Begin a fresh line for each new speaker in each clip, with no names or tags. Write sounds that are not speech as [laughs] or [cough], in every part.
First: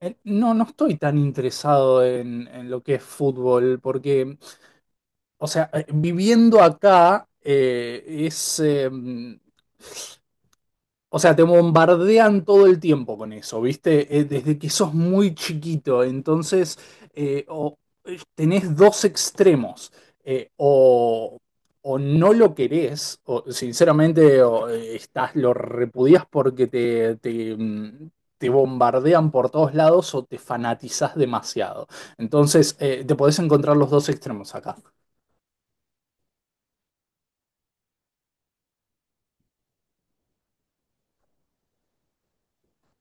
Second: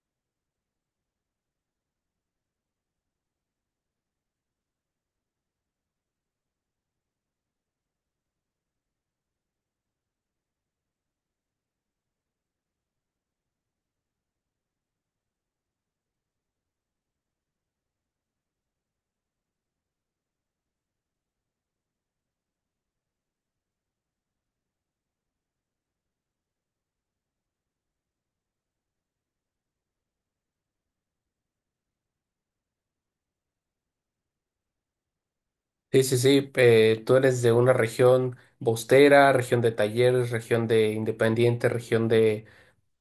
No, no estoy tan interesado en lo que es fútbol, porque, o sea, viviendo acá, es, o sea, te bombardean todo el tiempo con eso, ¿viste? Desde que sos muy chiquito, entonces eh, o, tenés dos extremos, eh, o, o no lo querés, o sinceramente, o, estás, lo repudias porque te bombardean por todos lados o te fanatizás demasiado. Entonces, te podés encontrar los dos extremos acá.
Sí, sí, sí. Tú eres de una región bostera, región de Talleres, región de Independiente, región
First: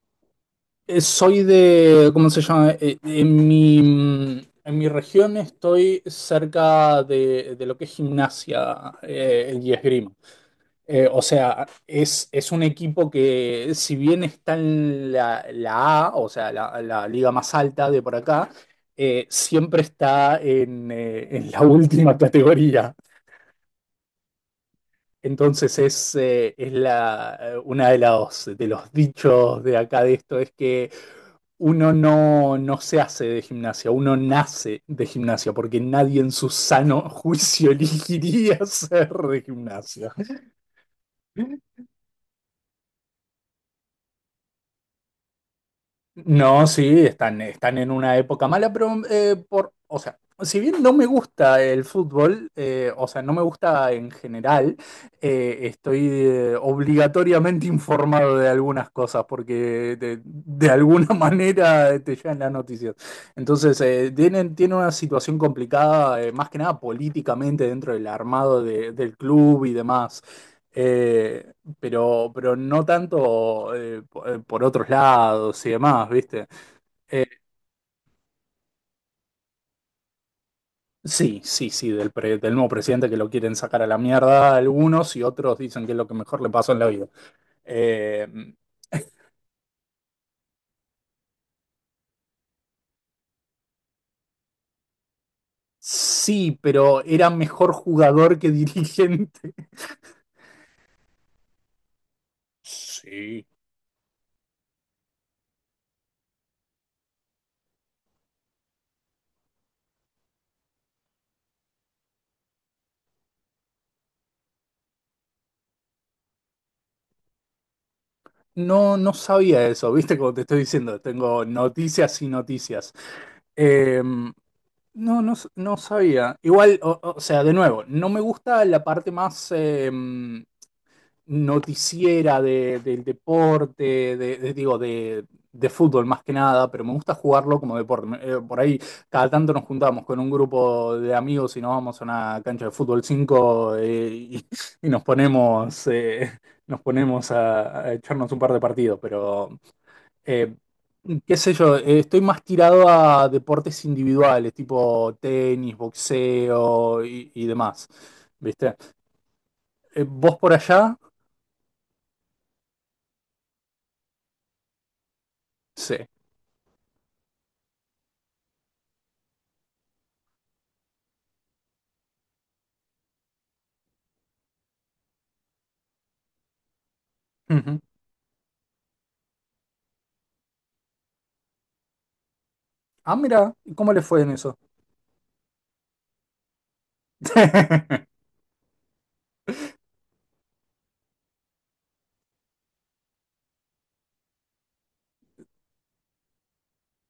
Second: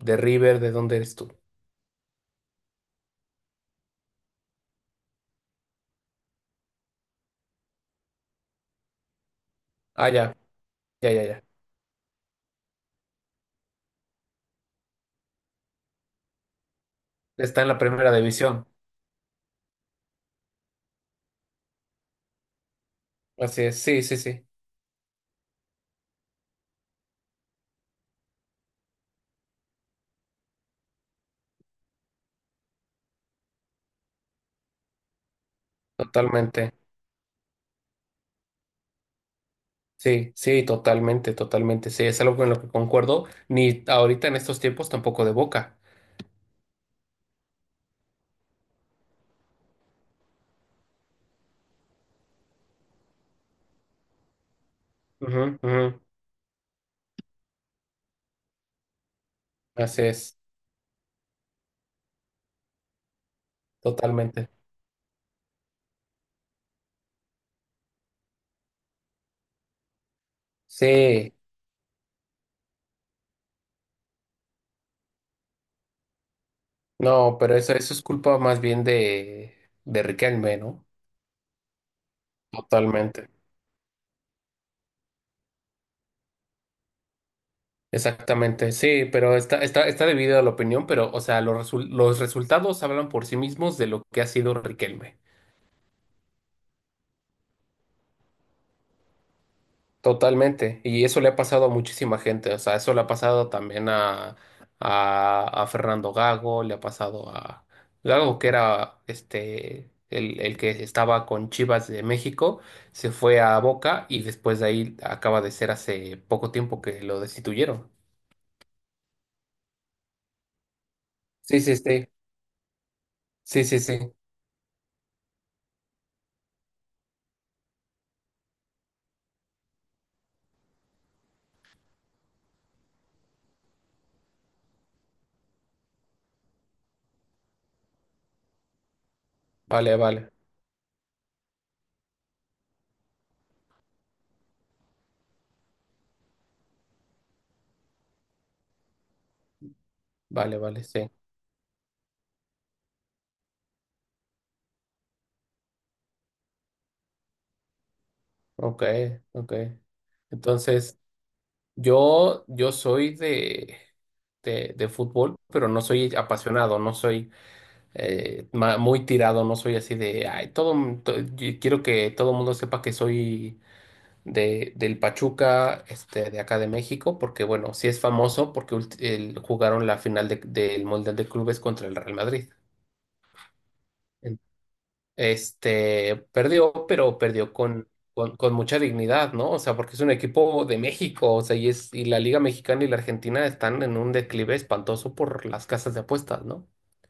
de River. ¿De dónde eres tú?
Soy de, ¿cómo se llama? En mi región estoy cerca de lo que es gimnasia, y
Ah,
esgrima.
ya, ya,
O
ya, ya.
sea, es un equipo que si bien está en la A, o sea, la liga más
Está en la
alta de
primera
por acá,
división.
siempre está en la [laughs] última categoría.
Así es. Sí, sí, sí.
Entonces es la, una de los dichos de acá de esto, es que uno no, no se hace de gimnasia, uno nace de gimnasia, porque nadie en su
Totalmente.
sano juicio [laughs] elegiría ser de gimnasia.
Sí, sí, totalmente, totalmente. Sí, es algo con lo que concuerdo. Ni ahorita en estos tiempos tampoco de Boca.
No, sí, están en una época mala, pero, o sea, si bien no me gusta el fútbol, o sea, no me gusta en general.
Ujú, ujú.
Estoy, obligatoriamente [laughs] informado de algunas cosas porque
Así
de,
es.
de alguna [laughs] manera te llegan las noticias. Entonces,
Totalmente.
tienen una situación complicada, más que nada políticamente dentro del armado del club y demás.
Sí.
Eh, pero no tanto, por otros lados y demás, ¿viste?
No, pero eso es culpa más bien de Riquelme, ¿no?
Sí, sí, sí, del nuevo presidente que
Totalmente.
lo quieren sacar a la mierda algunos, y otros dicen que es lo que mejor le pasó en la vida. Eh,
Exactamente, sí,
[laughs]
pero está dividida la opinión, pero, o sea, los resultados hablan por sí mismos de lo que ha sido Riquelme.
sí, pero era mejor jugador que [laughs] dirigente.
Totalmente. Y eso le ha pasado a muchísima gente. O sea, eso le ha
Sí.
pasado también a Fernando Gago, le ha pasado a Gago, que era este el que estaba con Chivas de México, se fue a Boca y después de ahí acaba de ser hace poco tiempo que lo destituyeron.
No, no sabía eso, ¿viste? Como te estoy diciendo, tengo
Sí, sí, sí.
noticias y noticias.
Sí, sí, sí.
Em, No, no, no sabía. Igual, o sea, de nuevo, no me gusta la parte más, noticiera del deporte, de fútbol más que nada, pero me gusta jugarlo como deporte. Por ahí cada tanto nos
Vale,
juntamos con un
vale.
grupo de amigos y nos vamos a una cancha de fútbol cinco, y nos ponemos, a echarnos un par de partidos, pero... Eh,
Vale, vale, sí.
qué sé yo, estoy más tirado a deportes individuales, tipo tenis, boxeo, y demás. ¿Viste?
Ok, ok.
¿Vos por allá?
Entonces, yo soy de fútbol, pero no
Sí.
soy apasionado, no soy muy tirado, no soy así de, ay, todo, yo quiero que todo el mundo sepa que soy de, del Pachuca, de acá de México, porque bueno,
Ujú.
sí es famoso porque jugaron la final del Mundial de Clubes contra el Real Madrid.
Ah, mira, ¿cómo le fue en eso?
Este perdió, pero perdió
[laughs]
con mucha dignidad, ¿no? O sea, porque es un equipo de México, o sea, y es, y la Liga Mexicana y la Argentina están en un declive espantoso por las casas de apuestas, ¿no?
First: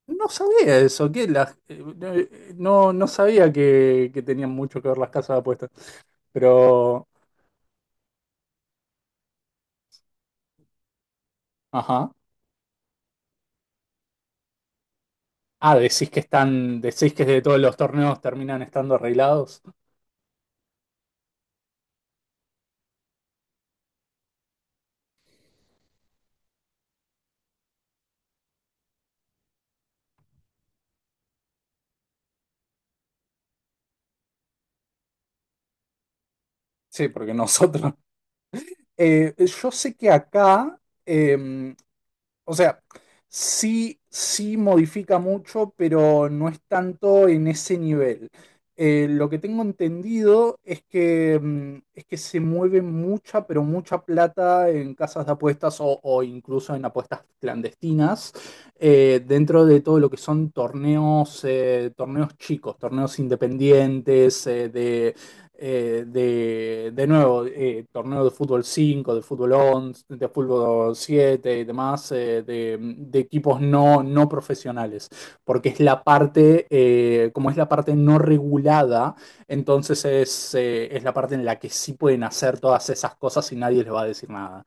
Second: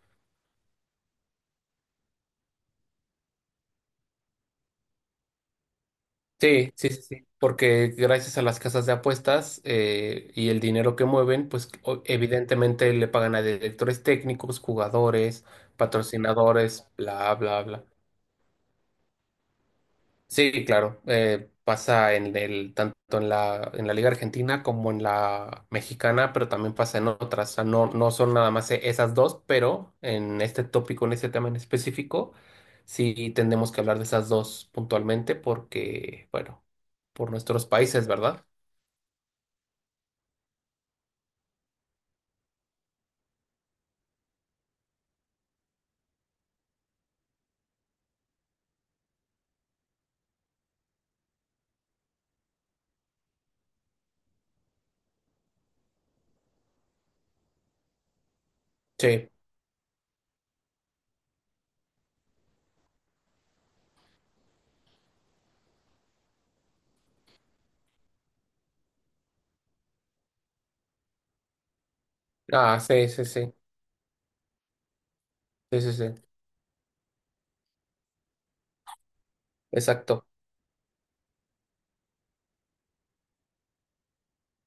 No sabía eso, que no, no sabía que tenían mucho que ver las casas de apuestas.
Sí, sí, sí,
Pero,
sí, porque gracias a las casas de apuestas y el dinero que mueven, pues
ajá.
evidentemente le pagan a directores técnicos, jugadores,
Ah,
patrocinadores,
decís que
bla,
de todos
bla,
los
bla.
torneos terminan estando arreglados.
Sí, claro. Pasa en el, tanto en la Liga Argentina como en la mexicana, pero también pasa en otras. O sea, no, no son nada más esas dos, pero en este tópico, en este tema en específico, sí tendremos que hablar de esas dos puntualmente porque, bueno,
Sí,
por
porque
nuestros
nosotros
países, ¿verdad?
Eh, yo sé que acá, em, o sea, sí, sí modifica mucho, pero no es tanto en ese nivel. Lo que tengo entendido es que, es que se mueve mucha, pero mucha plata en casas de apuestas, o incluso en apuestas clandestinas,
Sí.
dentro de todo lo que son torneos, torneos chicos, torneos independientes, de nuevo, torneo de fútbol cinco, de fútbol 11, de fútbol 7 y demás,
Ah, sí,
de
sí, sí.
equipos no, no profesionales, porque es
Sí, sí,
la
sí.
parte, como es la parte no regulada, entonces
Exacto,
es la parte en la que sí pueden hacer todas esas cosas y nadie les va a decir nada.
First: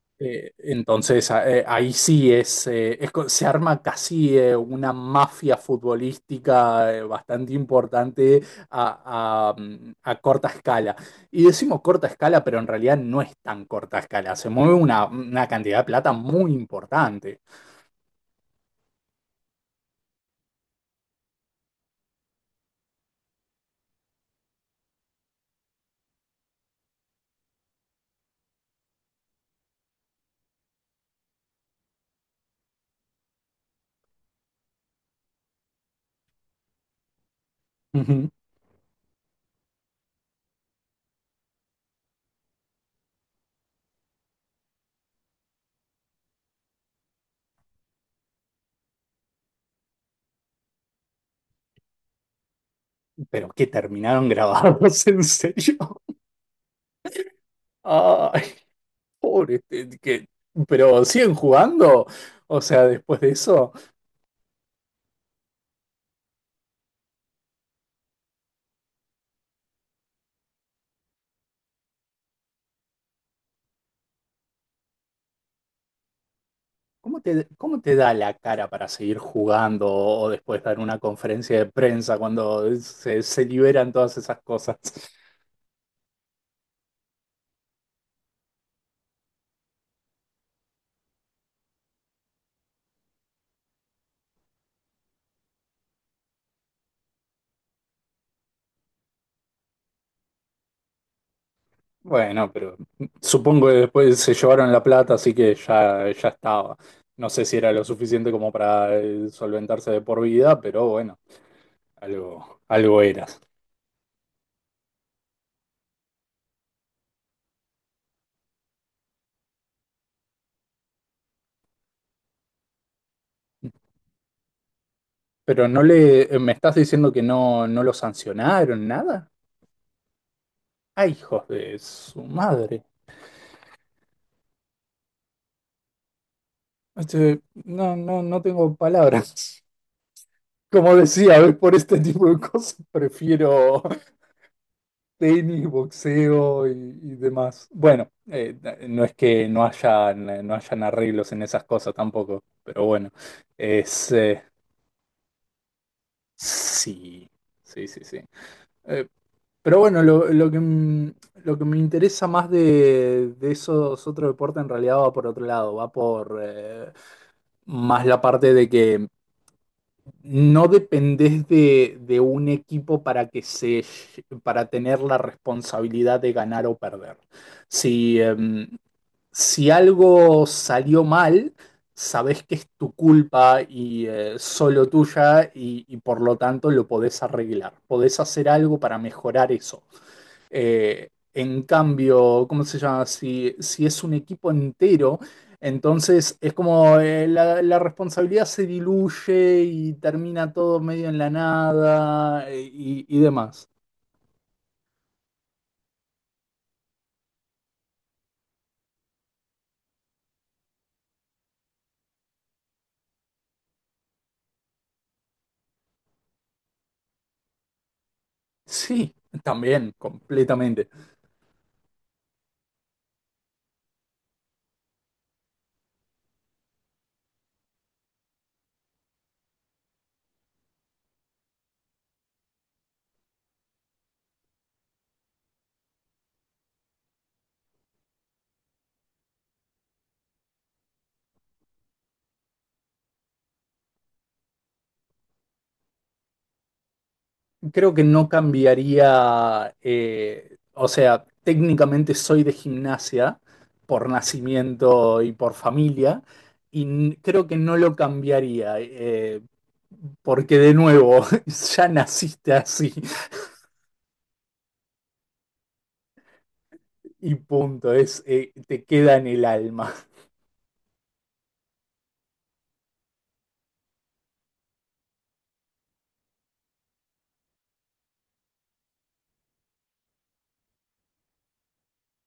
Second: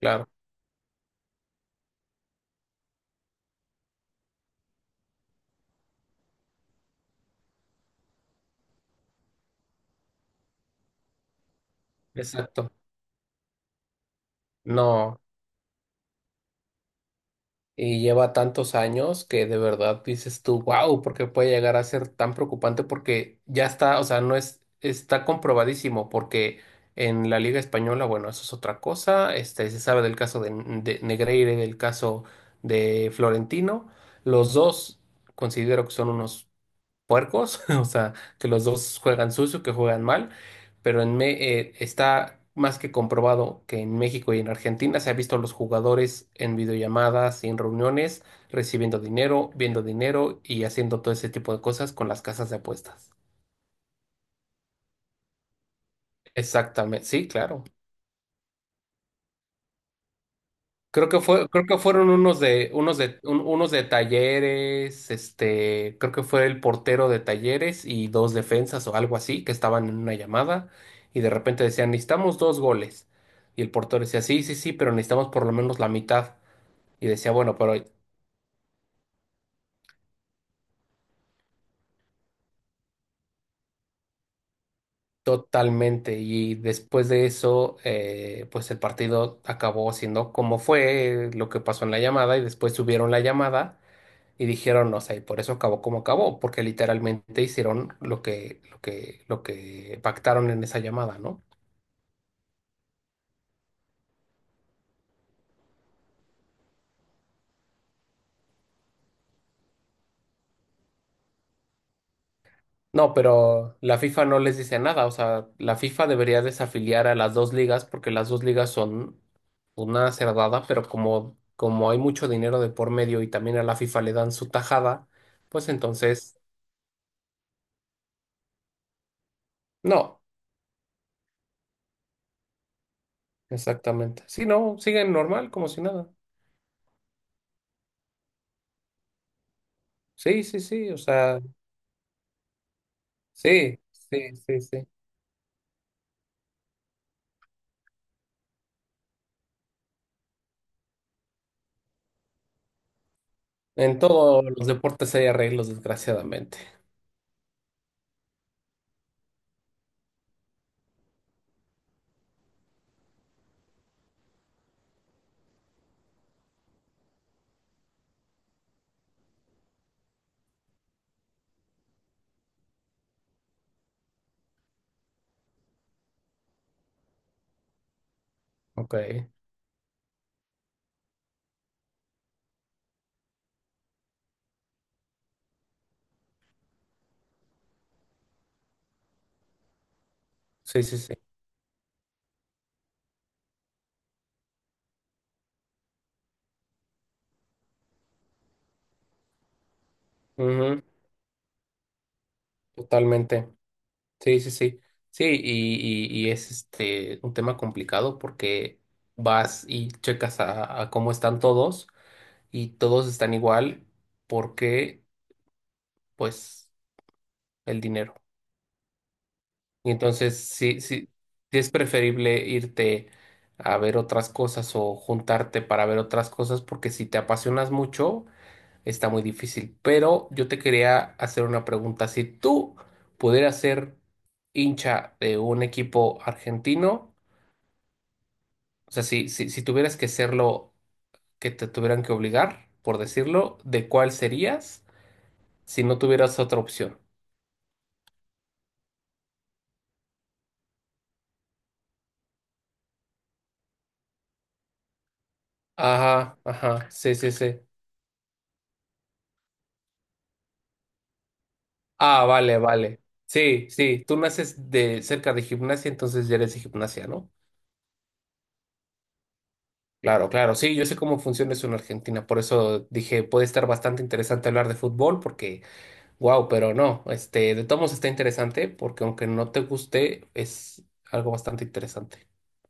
claro.
Entonces, ahí sí se arma casi, una mafia futbolística, bastante importante a corta escala. Y decimos corta escala, pero en
Exacto.
realidad no es tan corta escala. Se mueve una,
No.
una cantidad de plata muy importante.
Y lleva tantos años que de verdad dices tú, wow, ¿por qué puede llegar a ser tan preocupante? Porque ya está, o sea, no es, está comprobadísimo, porque en la Liga Española, bueno, eso es otra cosa, se sabe del caso de Negreira y del caso de Florentino, los dos considero que son unos puercos, [laughs] o sea,
Ujú.
que los dos juegan sucio, que juegan mal, pero está más que comprobado que en México y en Argentina se ha visto a los jugadores en videollamadas y en reuniones recibiendo dinero, viendo dinero y haciendo todo ese tipo de cosas con las casas de apuestas.
Pero que terminaron grabados, [laughs] en serio.
Exactamente, sí, claro.
Ay, pobre, este, que, pero siguen
Creo que
jugando.
fueron unos
O
de,
sea,
unos
después
de,
de
un- unos
eso.
de Talleres, creo que fue el portero de Talleres y dos defensas o algo así que estaban en una llamada y de repente decían, necesitamos dos goles. Y el portero decía, sí, sí, sí, pero necesitamos por lo menos la mitad. Y decía, bueno, pero
¿Cómo te da la cara para seguir jugando o después dar una conferencia de prensa cuando se liberan todas esas cosas?
totalmente. Y después de eso, pues el partido acabó siendo como fue lo que pasó en la llamada y después subieron la llamada. Y dijeron, o sea, y por eso acabó como acabó, porque literalmente hicieron lo que pactaron en esa llamada, ¿no?
Bueno, pero supongo que después se llevaron la plata, así que ya, ya estaba. No sé si era lo suficiente como para, solventarse de por vida, pero bueno, algo, algo
No,
eras.
pero la FIFA no les dice nada, o sea, la FIFA debería desafiliar a las dos ligas porque las dos ligas son una cerdada, pero como hay mucho dinero de por medio y también a la FIFA le dan su tajada,
Pero
pues
no le,
entonces,
¿Me estás diciendo que no, no lo sancionaron, nada?
no,
Ay, hijos de su madre.
exactamente. Sí, no, siguen normal, como si nada.
Este, no, no, no tengo palabras.
Sí, sí, sí,
Como
o
decía,
sea,
¿ves? Por este [laughs] tipo de cosas
sí,
prefiero
sí, sí, sí.
tenis, boxeo, y demás. Bueno, no es que no hayan arreglos en esas cosas tampoco, pero bueno,
En
es...
todos los deportes hay arreglos, desgraciadamente.
sí, sí, sí, sí. Eh, pero bueno, lo que me interesa más de esos otros deportes en realidad va por otro lado, va por, más la parte de que no dependés de un equipo para que se para tener la responsabilidad de ganar o perder. Si, em,
Ok.
si algo salió mal, sabés que es tu culpa y, solo tuya, y por lo tanto lo podés arreglar. Podés hacer algo para mejorar eso.
Sí, sí, sí.
En cambio, ¿cómo se llama? Si es un equipo entero, entonces es como, la responsabilidad se diluye y termina todo
Ujú.
medio en la nada, y
Totalmente.
demás.
Sí, sí, sí. Sí, y es este un tema complicado porque vas y checas a cómo están todos y todos están igual porque, pues, el dinero.
Sí,
Y
también,
entonces, sí,
completamente.
sí, sí es preferible irte a ver otras cosas o juntarte para ver otras cosas porque si te apasionas mucho. Está muy difícil, pero yo te quería hacer una pregunta. Si tú pudieras ser hincha de un equipo argentino, o sea, si tuvieras que serlo, que te tuvieran que obligar, por decirlo, ¿de cuál serías si no tuvieras otra opción?
Creo que no cambiaría, o sea, técnicamente soy de gimnasia por nacimiento y por familia,
Ajá, ajá, sí, sí,
creo que
sí.
no lo cambiaría, porque de nuevo, [laughs] ya
Ah,
naciste
vale,
así
vale. Sí, sí, tú naces de cerca de gimnasia, entonces ya eres de gimnasia, ¿no?
y punto, es, te queda en el alma.
Claro, claro, sí, yo sé cómo funciona eso en Argentina, por eso dije, puede estar bastante interesante hablar de fútbol, porque... Wow, pero no, de todos modos está interesante porque aunque no te guste, es algo bastante interesante.